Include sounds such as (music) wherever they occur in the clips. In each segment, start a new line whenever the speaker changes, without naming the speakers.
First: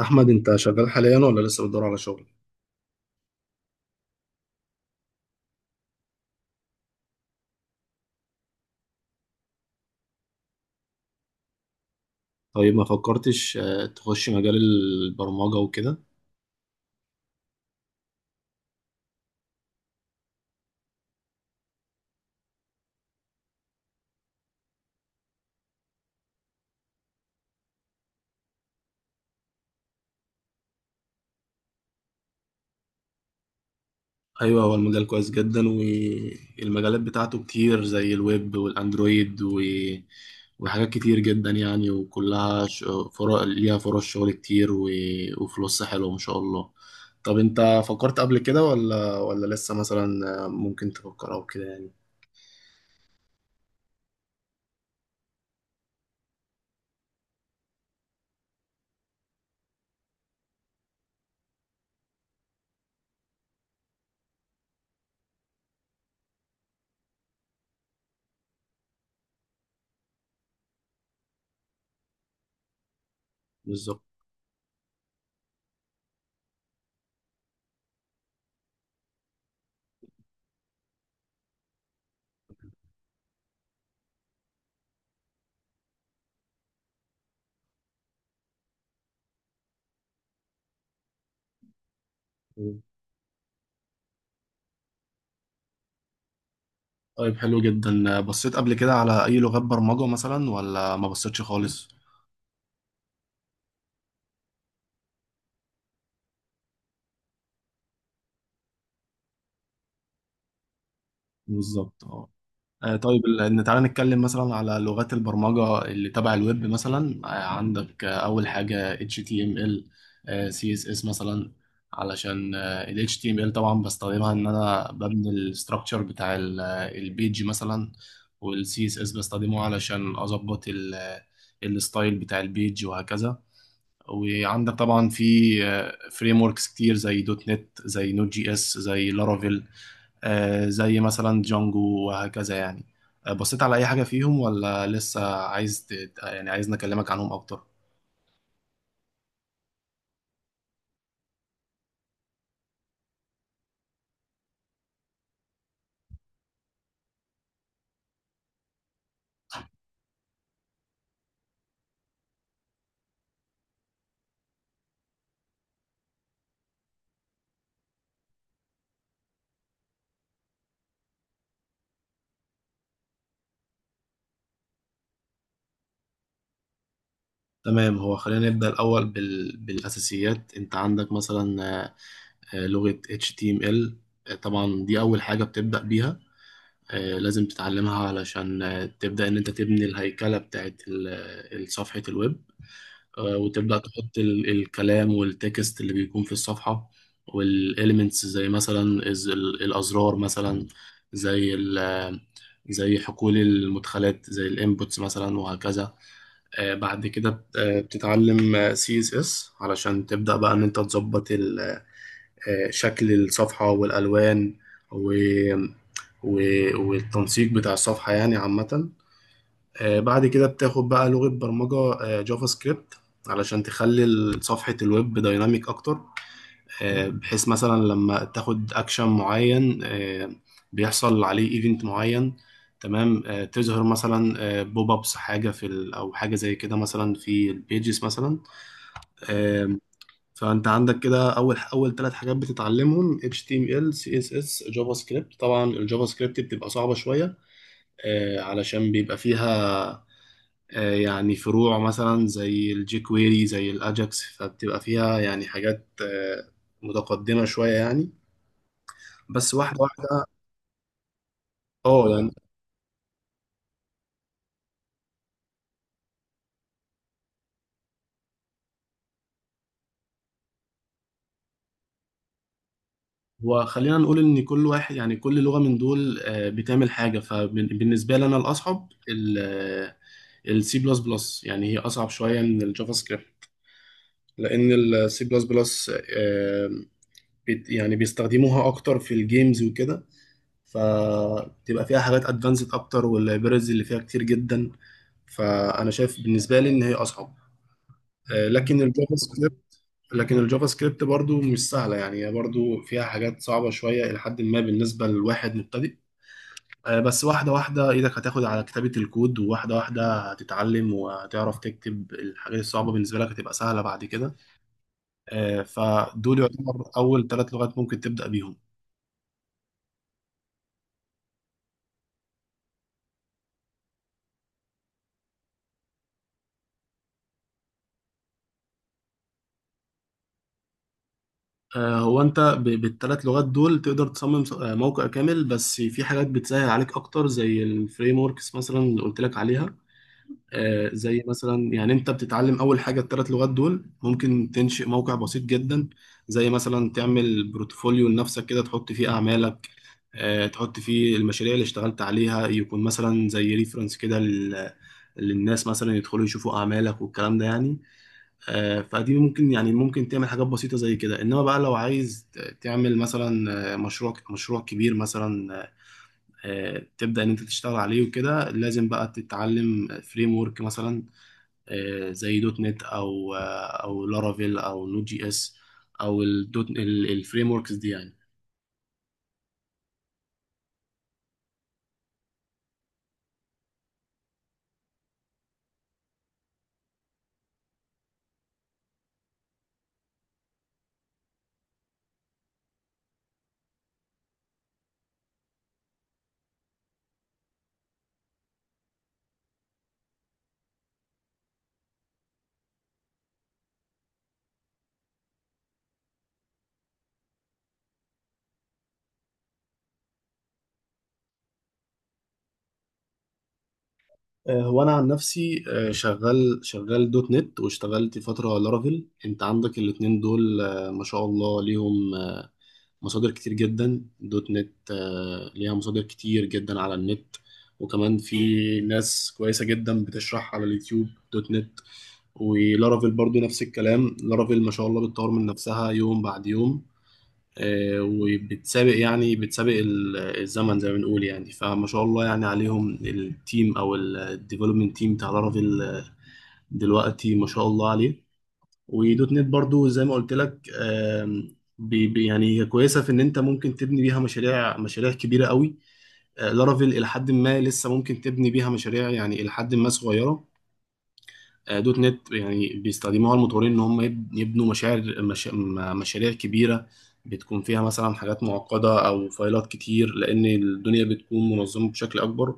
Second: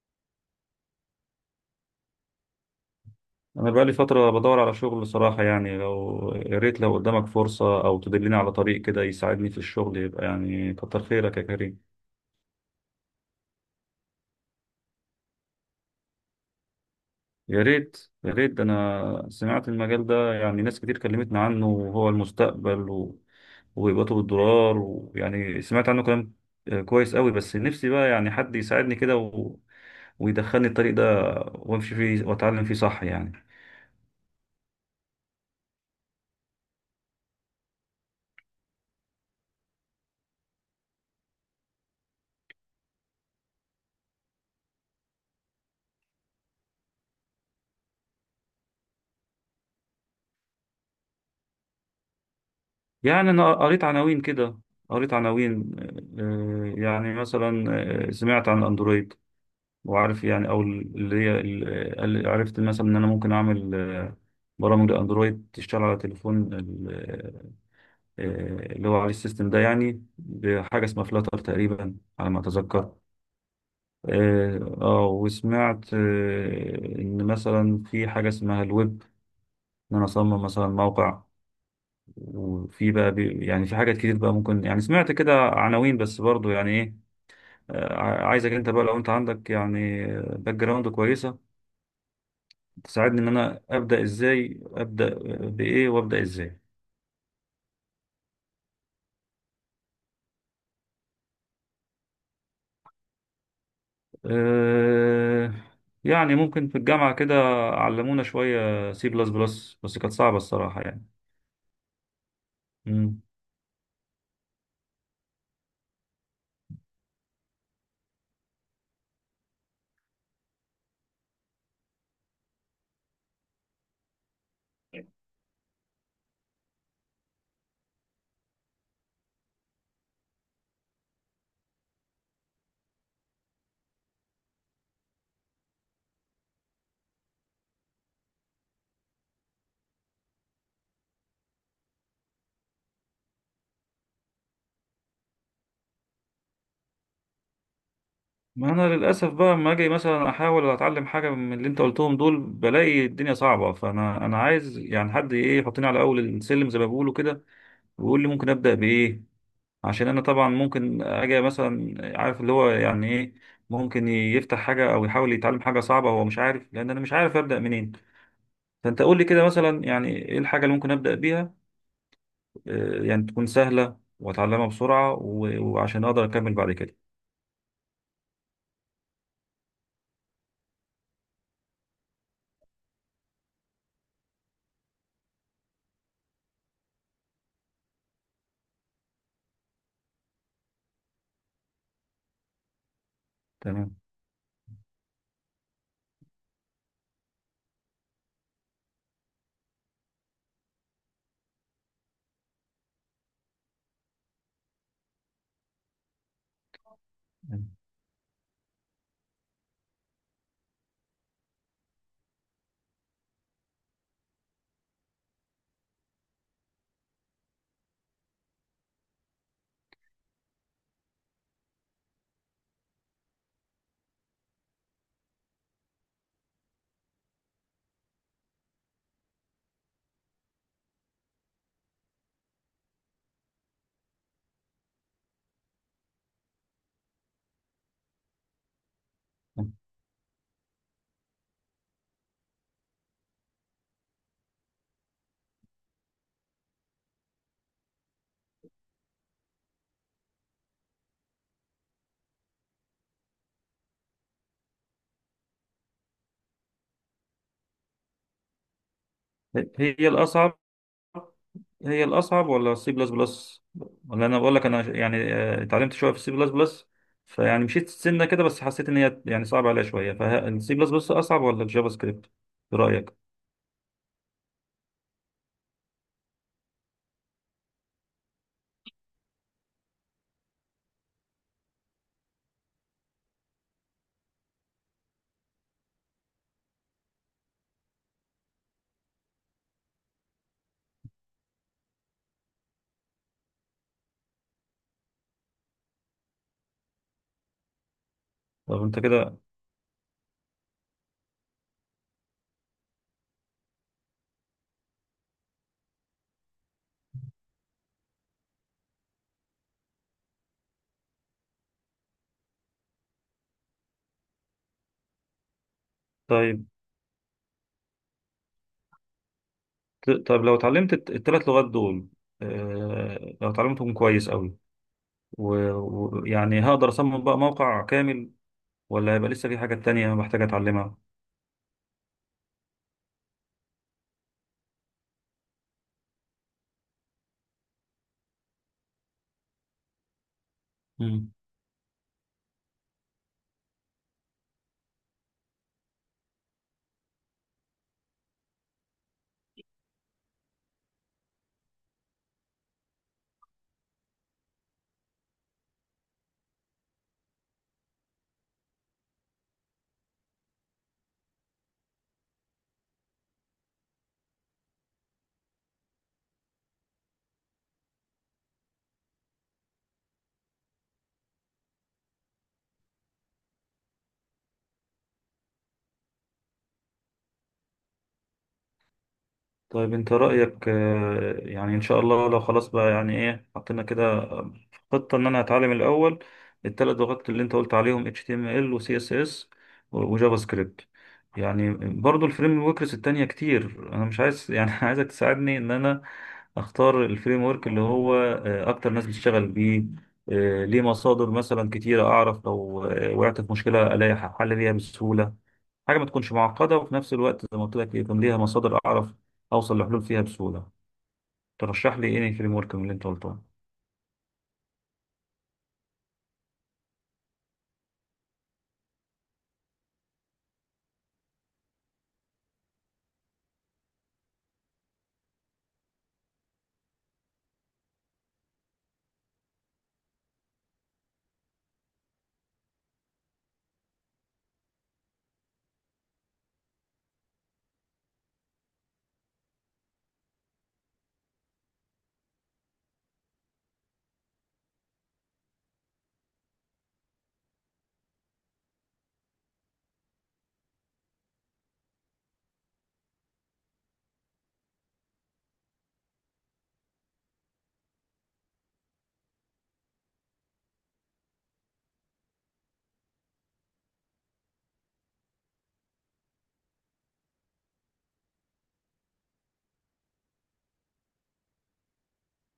أحمد، أنت شغال حاليا ولا لسه بتدور على شغل؟
أنا بقالي فترة بدور على شغل بصراحة، يعني لو يا ريت، لو قدامك فرصة أو تدلني على طريق كده يساعدني في الشغل، يبقى يعني كتر خيرك يا كريم.
طيب، ما فكرتش تخش مجال البرمجة وكده؟
يا ريت يا ريت، ده أنا سمعت المجال ده، يعني ناس كتير كلمتنا عنه وهو المستقبل و، ويبقى بالدولار، ويعني سمعت عنه كلام. آه، كويس قوي، بس نفسي بقى يعني حد يساعدني كده و، ويدخلني الطريق ده وامشي فيه واتعلم فيه، صح يعني.
أيوه، هو المجال كويس جدا، والمجالات بتاعته كتير زي الويب والأندرويد وحاجات كتير جدا يعني، وكلها فرق ليها فرص شغل كتير وفلوس حلوة ما شاء الله. طب، أنت فكرت قبل كده ولا لسه مثلا؟ ممكن تفكر أو كده يعني.
يعني أنا قريت عناوين كده، قريت عناوين. آه. يعني مثلا، سمعت عن الأندرويد وعارف، يعني أو اللي هي اللي عرفت مثلا إن أنا ممكن أعمل برامج لأندرويد تشتغل على تليفون اللي هو عليه السيستم ده، يعني بحاجة اسمها فلاتر تقريبا على ما أتذكر.
بالظبط.
وسمعت إن مثلا في حاجة اسمها الويب، إن أنا أصمم مثلا موقع. وفي بقى يعني في حاجات كتير بقى، ممكن يعني سمعت كده عناوين بس برضو يعني ايه. عايزك انت بقى، لو انت عندك يعني باك جراوند كويسة، تساعدني ان انا ابدأ ازاي، ابدأ بايه، وابدأ ازاي.
طيب، حلو جدا. بصيت قبل كده على أي لغات برمجة مثلا ولا ما بصيتش خالص؟
أه، يعني ممكن في الجامعة كده علمونا شوية سي بلس بلس، بس كانت صعبة الصراحة يعني.
بالظبط، اه.
مم.
طيب، إن تعالى نتكلم مثلا على لغات البرمجة اللي تبع الويب مثلا. عندك أول حاجة HTML، CSS مثلا، علشان ال HTML طبعا بستخدمها إن أنا ببني الستراكشر بتاع البيج مثلا، وال CSS بستخدمه علشان أظبط الستايل بتاع البيج وهكذا. وعندك طبعا في فريم وركس كتير زي دوت نت، زي نوت جي اس، زي لارافيل، زي مثلا جانجو وهكذا يعني. بصيت على أي حاجة فيهم ولا لسه عايز يعني عايز نكلمك عنهم أكتر؟
ما انا للاسف بقى لما اجي مثلا احاول اتعلم حاجه من اللي انت قلتهم دول، بلاقي الدنيا صعبه. فانا عايز يعني حد ايه يحطني على اول السلم زي ما بيقولوا كده، بيقول لي ممكن ابدا بايه. عشان انا طبعا ممكن اجي مثلا عارف اللي هو يعني ايه، ممكن يفتح حاجه او يحاول يتعلم حاجه صعبه هو مش عارف، لان انا مش عارف ابدا منين. فانت قول لي كده مثلا، يعني ايه الحاجه اللي ممكن ابدا بيها، يعني تكون سهله واتعلمها بسرعه، وعشان اقدر اكمل بعد كده.
تمام. هو خلينا نبدأ الأول بالأساسيات. أنت عندك مثلا لغة HTML. طبعا دي أول حاجة بتبدأ بيها. لازم تتعلمها علشان تبدأ إن أنت تبني الهيكلة بتاعت صفحة الويب، وتبدأ
تمام.
تحط الكلام والتكست اللي بيكون في الصفحة، والإليمنتس زي مثلا الأزرار مثلا، زي ال- زي حقول المدخلات، زي الانبوتس مثلا وهكذا. بعد كده بتتعلم CSS علشان تبدأ بقى إن أنت تظبط شكل الصفحة والألوان، و والتنسيق بتاع الصفحة يعني عامة. بعد كده بتاخد بقى لغة برمجة، جافا سكريبت، علشان تخلي صفحة الويب دايناميك أكتر، بحيث مثلا لما تاخد أكشن معين، بيحصل عليه إيفنت معين، تمام، تظهر مثلا بوب أبس، حاجة في ال أو حاجة زي كده مثلا في البيجز مثلا. آه، فأنت عندك كده أول ثلاث حاجات بتتعلمهم HTML، CSS، جافا سكريبت. طبعا الجافا سكريبت بتبقى صعبة شوية، علشان بيبقى فيها يعني فروع مثلا زي الجيكويري، زي الأجاكس، فبتبقى فيها يعني حاجات متقدمة شوية يعني. بس واحدة
هي
واحدة.
الاصعب هي
اه، يعني.
الأصعب ولا السي بلس بلس؟ ولا أنا بقول لك، أنا يعني اتعلمت شوية في السي بلس بلس، فيعني مشيت سنة كده بس حسيت إن هي يعني صعبة عليا شوية. فالسي بلس بلس أصعب ولا الجافا سكريبت؟ برأيك؟
هو خلينا نقول ان كل واحد، يعني كل لغة من دول، بتعمل حاجة. فبالنسبة لي، انا الاصعب السي بلس بلس. يعني هي اصعب شوية من الجافا سكريبت، لان السي بلس بلس يعني بيستخدموها اكتر في الجيمز وكده، فبتبقى فيها حاجات ادفانسد اكتر، واللايبريز اللي فيها كتير جدا. فانا شايف بالنسبه لي ان هي اصعب. آه، لكن
طب أنت
الجافا
كده.
سكريبت لكن الجافا سكريبت برضو مش سهله، يعني هي برضو فيها حاجات صعبه شويه الى حد ما بالنسبه لواحد مبتدئ. بس واحده واحده، ايدك هتاخد على كتابه الكود، وواحده واحده هتتعلم وهتعرف تكتب. الحاجات الصعبه بالنسبه لك هتبقى سهله بعد كده. فدول
طيب،
يعتبر اول ثلاث لغات ممكن تبدا بيهم.
طب لو اتعلمت التلات لغات دول، لو اتعلمتهم كويس أوي، ويعني هقدر أصمم بقى موقع كامل، ولا هيبقى لسه في حاجات تانية محتاج أتعلمها؟
هو انت بالثلاث لغات دول تقدر تصمم موقع كامل، بس في حاجات بتسهل عليك اكتر زي الفريم وركس مثلا اللي قلت لك عليها. زي مثلا، يعني انت بتتعلم اول حاجه الثلاث لغات دول، ممكن تنشئ موقع بسيط جدا، زي مثلا تعمل بروتفوليو لنفسك كده، تحط فيه اعمالك، تحط فيه المشاريع اللي اشتغلت عليها، يكون مثلا زي ريفرنس كده للناس مثلا يدخلوا يشوفوا اعمالك والكلام ده يعني. فدي ممكن، يعني ممكن تعمل حاجات بسيطة زي كده. انما بقى لو عايز تعمل مثلا مشروع كبير مثلا، تبدأ ان انت تشتغل عليه وكده، لازم بقى تتعلم فريم ورك مثلا، زي دوت نت، او او لارافيل، او نود جي اس، او الدوت الفريم وركس دي يعني.
طيب، انت رأيك يعني، ان شاء الله لو خلاص بقى يعني ايه حطينا كده خطة، ان انا هتعلم الاول الثلاث لغات اللي انت قلت عليهم، HTML و CSS وجافا سكريبت يعني. برضو الفريم وركس التانية كتير، انا مش عايز يعني (laughs) عايزك تساعدني ان انا اختار الفريم ورك اللي هو اكتر ناس بتشتغل بيه، ليه مصادر مثلا كتيرة، اعرف لو وقعت في مشكلة الاقي حل ليها بسهولة. حاجه ما تكونش معقده، وفي نفس الوقت زي ما قلت لك يكون ليها مصادر، اعرف اوصل لحلول فيها بسهوله. ترشح لي ايه فريم ورك من اللي انت قلتهم؟
هو انا عن نفسي، شغال دوت نت، واشتغلت فترة لارافيل. انت عندك الاتنين دول، ما شاء الله، ليهم مصادر كتير جدا. دوت نت ليها مصادر كتير جدا على النت، وكمان في ناس كويسة جدا بتشرح على اليوتيوب دوت نت. ولارافيل برضو نفس الكلام. لارافيل ما شاء الله بتطور من نفسها يوم بعد يوم، وبتسابق، يعني بتسابق الزمن زي ما بنقول يعني. فما شاء الله يعني عليهم، التيم او الديفلوبمنت تيم بتاع لارافيل دلوقتي، ما شاء الله عليه. ودوت نت برضو زي ما قلت لك. يعني هي كويسه في ان انت ممكن تبني بيها مشاريع كبيره قوي. لارافيل الى حد ما، لسه ممكن تبني بيها مشاريع يعني الى حد ما صغيره. دوت نت يعني بيستخدموها المطورين ان هم يبنوا مشاعر مش م- مشاريع كبيره، بتكون فيها مثلا حاجات معقده او فايلات كتير، لان الدنيا بتكون منظمه بشكل اكبر.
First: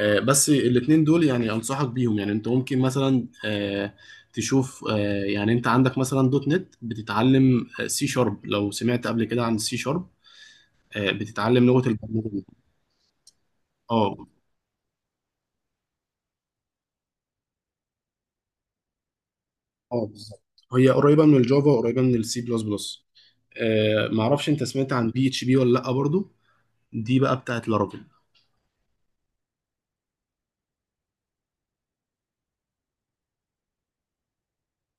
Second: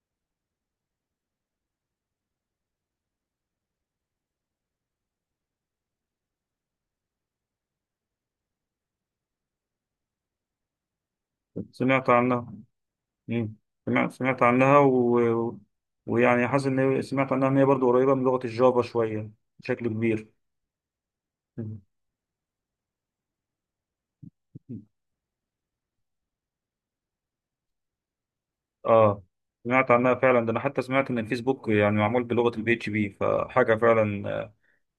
بس الاتنين دول يعني انصحك بيهم. يعني انت ممكن مثلا تشوف يعني انت عندك مثلا دوت نت بتتعلم سي شارب. لو سمعت قبل كده عن سي شارب، بتتعلم لغة
سمعت
البرمجة.
عنها. مم. سمعت
اه.
سمعت عنها و، و- ويعني حاسس ان سمعت عنها ان هي برضه قريبه من لغه الجافا شويه، بشكل
اه،
كبير.
بالظبط. هي قريبة من
(laughs)
الجافا
مم.
وقريبة من السي بلس بلس. معرفش انت سمعت عن بي اتش بي ولا لا برضو؟ دي بقى بتاعت لارافيل.
اه، سمعت عنها فعلا. ده انا حتى سمعت ان الفيسبوك يعني معمول بلغه البي اتش بي، فحاجه فعلا،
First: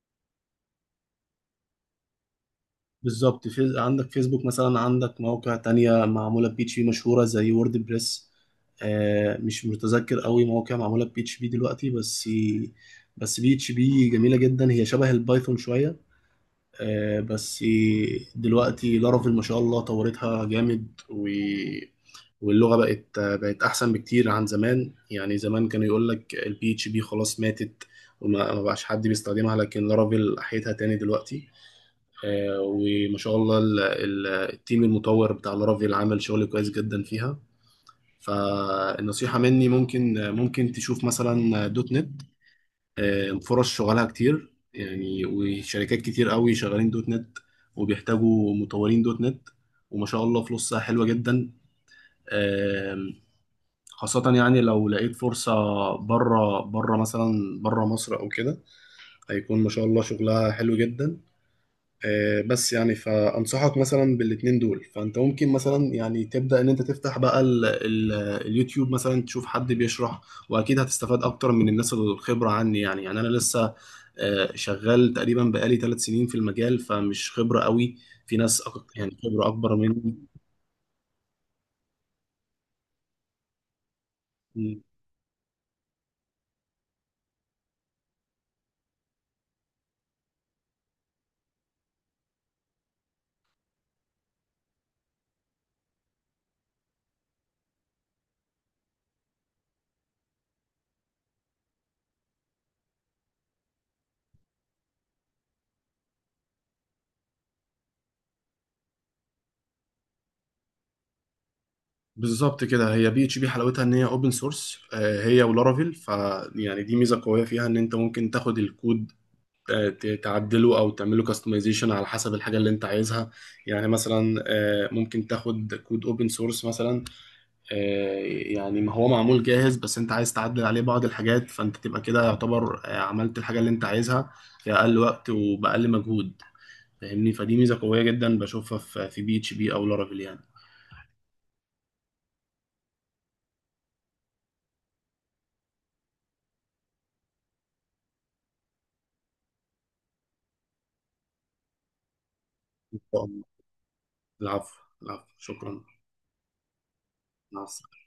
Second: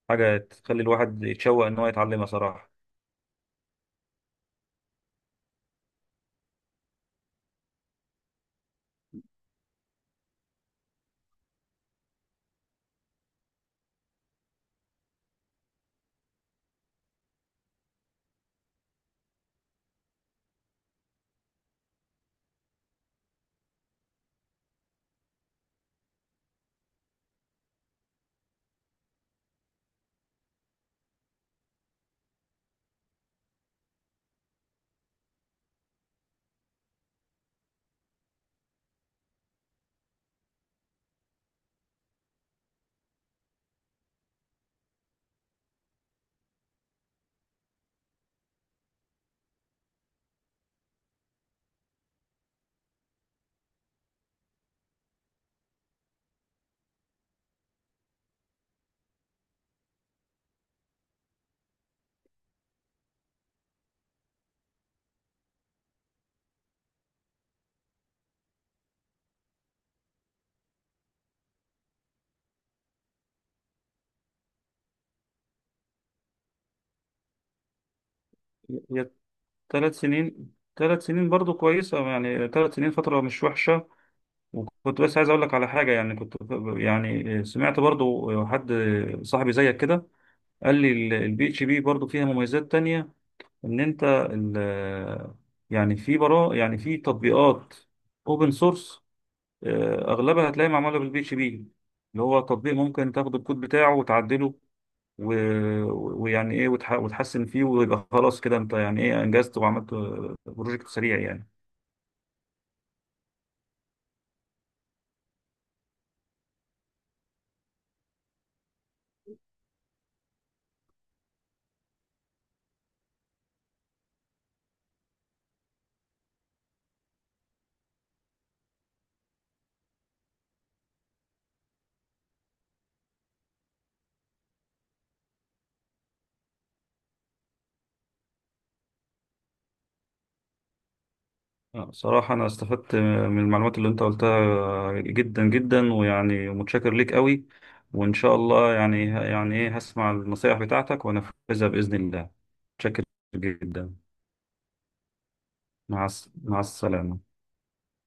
حاجه تخلي الواحد يتشوق ان هو يتعلمها صراحه.
بالظبط، في عندك فيسبوك مثلا، عندك مواقع تانية معمولة بي اتش بي مشهورة زي وورد بريس. آه، مش متذكر قوي مواقع معمولة بي اتش بي دلوقتي، بس بي اتش بي جميلة جدا، هي شبه البايثون شوية. آه، بس دلوقتي لارافيل ما شاء الله طورتها جامد، و واللغة بقت أحسن بكتير عن زمان. يعني زمان كانوا يقول لك البي اتش بي خلاص ماتت، ما بقاش حد بيستخدمها، لكن لارافيل أحيتها تاني دلوقتي. وما شاء الله التيم المطور بتاع لارافيل عمل شغل كويس جدا فيها. فالنصيحة مني، ممكن تشوف مثلا دوت نت. فرص شغلها كتير يعني، وشركات كتير قوي شغالين دوت نت، وبيحتاجوا مطورين دوت نت. وما شاء الله فلوسها حلوة جدا. آم، خاصة يعني لو لقيت فرصة بره، بره مثلا، بره مصر أو كده، هيكون ما شاء الله شغلها حلو جدا. بس يعني فأنصحك مثلا بالاتنين دول. فأنت ممكن مثلا يعني تبدأ إن أنت تفتح بقى ال اليوتيوب مثلا، تشوف حد بيشرح. وأكيد هتستفاد أكتر من الناس الخبرة عني. يعني أنا لسه شغال تقريبا بقالي 3 سنين في المجال، فمش خبرة قوي. في ناس يعني خبرة أكبر
ثلاث
مني.
سنين، ثلاث سنين برضو كويسة، يعني ثلاث سنين فترة مش وحشة. وكنت بس عايز أقول لك على حاجة، يعني كنت، يعني سمعت برضو حد صاحبي زيك كده، قال لي البي اتش بي برضو فيها مميزات تانية، إن أنت ال- يعني في برا، يعني في تطبيقات أوبن سورس أغلبها هتلاقي معمولة بالبي اتش بي، اللي هو تطبيق ممكن تاخد الكود بتاعه وتعدله و، ويعني ايه وتحسن فيه، ويبقى خلاص كده انت يعني ايه انجزت وعملت بروجكت سريع يعني.
بالظبط كده. هي بي اتش بي حلاوتها ان هي اوبن سورس، هي ولارافيل. فيعني دي ميزه قويه فيها، ان انت ممكن تاخد الكود تعدله او تعمله كاستمايزيشن على حسب الحاجه اللي انت عايزها. يعني مثلا ممكن تاخد كود اوبن سورس مثلا، آه، يعني ما هو معمول جاهز، بس انت عايز تعدل عليه بعض الحاجات، فانت تبقى كده يعتبر عملت الحاجه اللي انت عايزها في اقل وقت وباقل مجهود. فاهمني. فدي ميزه قويه جدا بشوفها في بي اتش بي او لارافيل يعني.
صراحة انا استفدت من المعلومات اللي انت قلتها جدا جدا، ويعني متشكر ليك قوي. وان شاء الله يعني ايه هسمع النصائح بتاعتك وانفذها بإذن الله.
إن
متشكر
شاء الله.
جدا.
العفو. العفو. شكرا.
مع السلامة.
مع السلامه.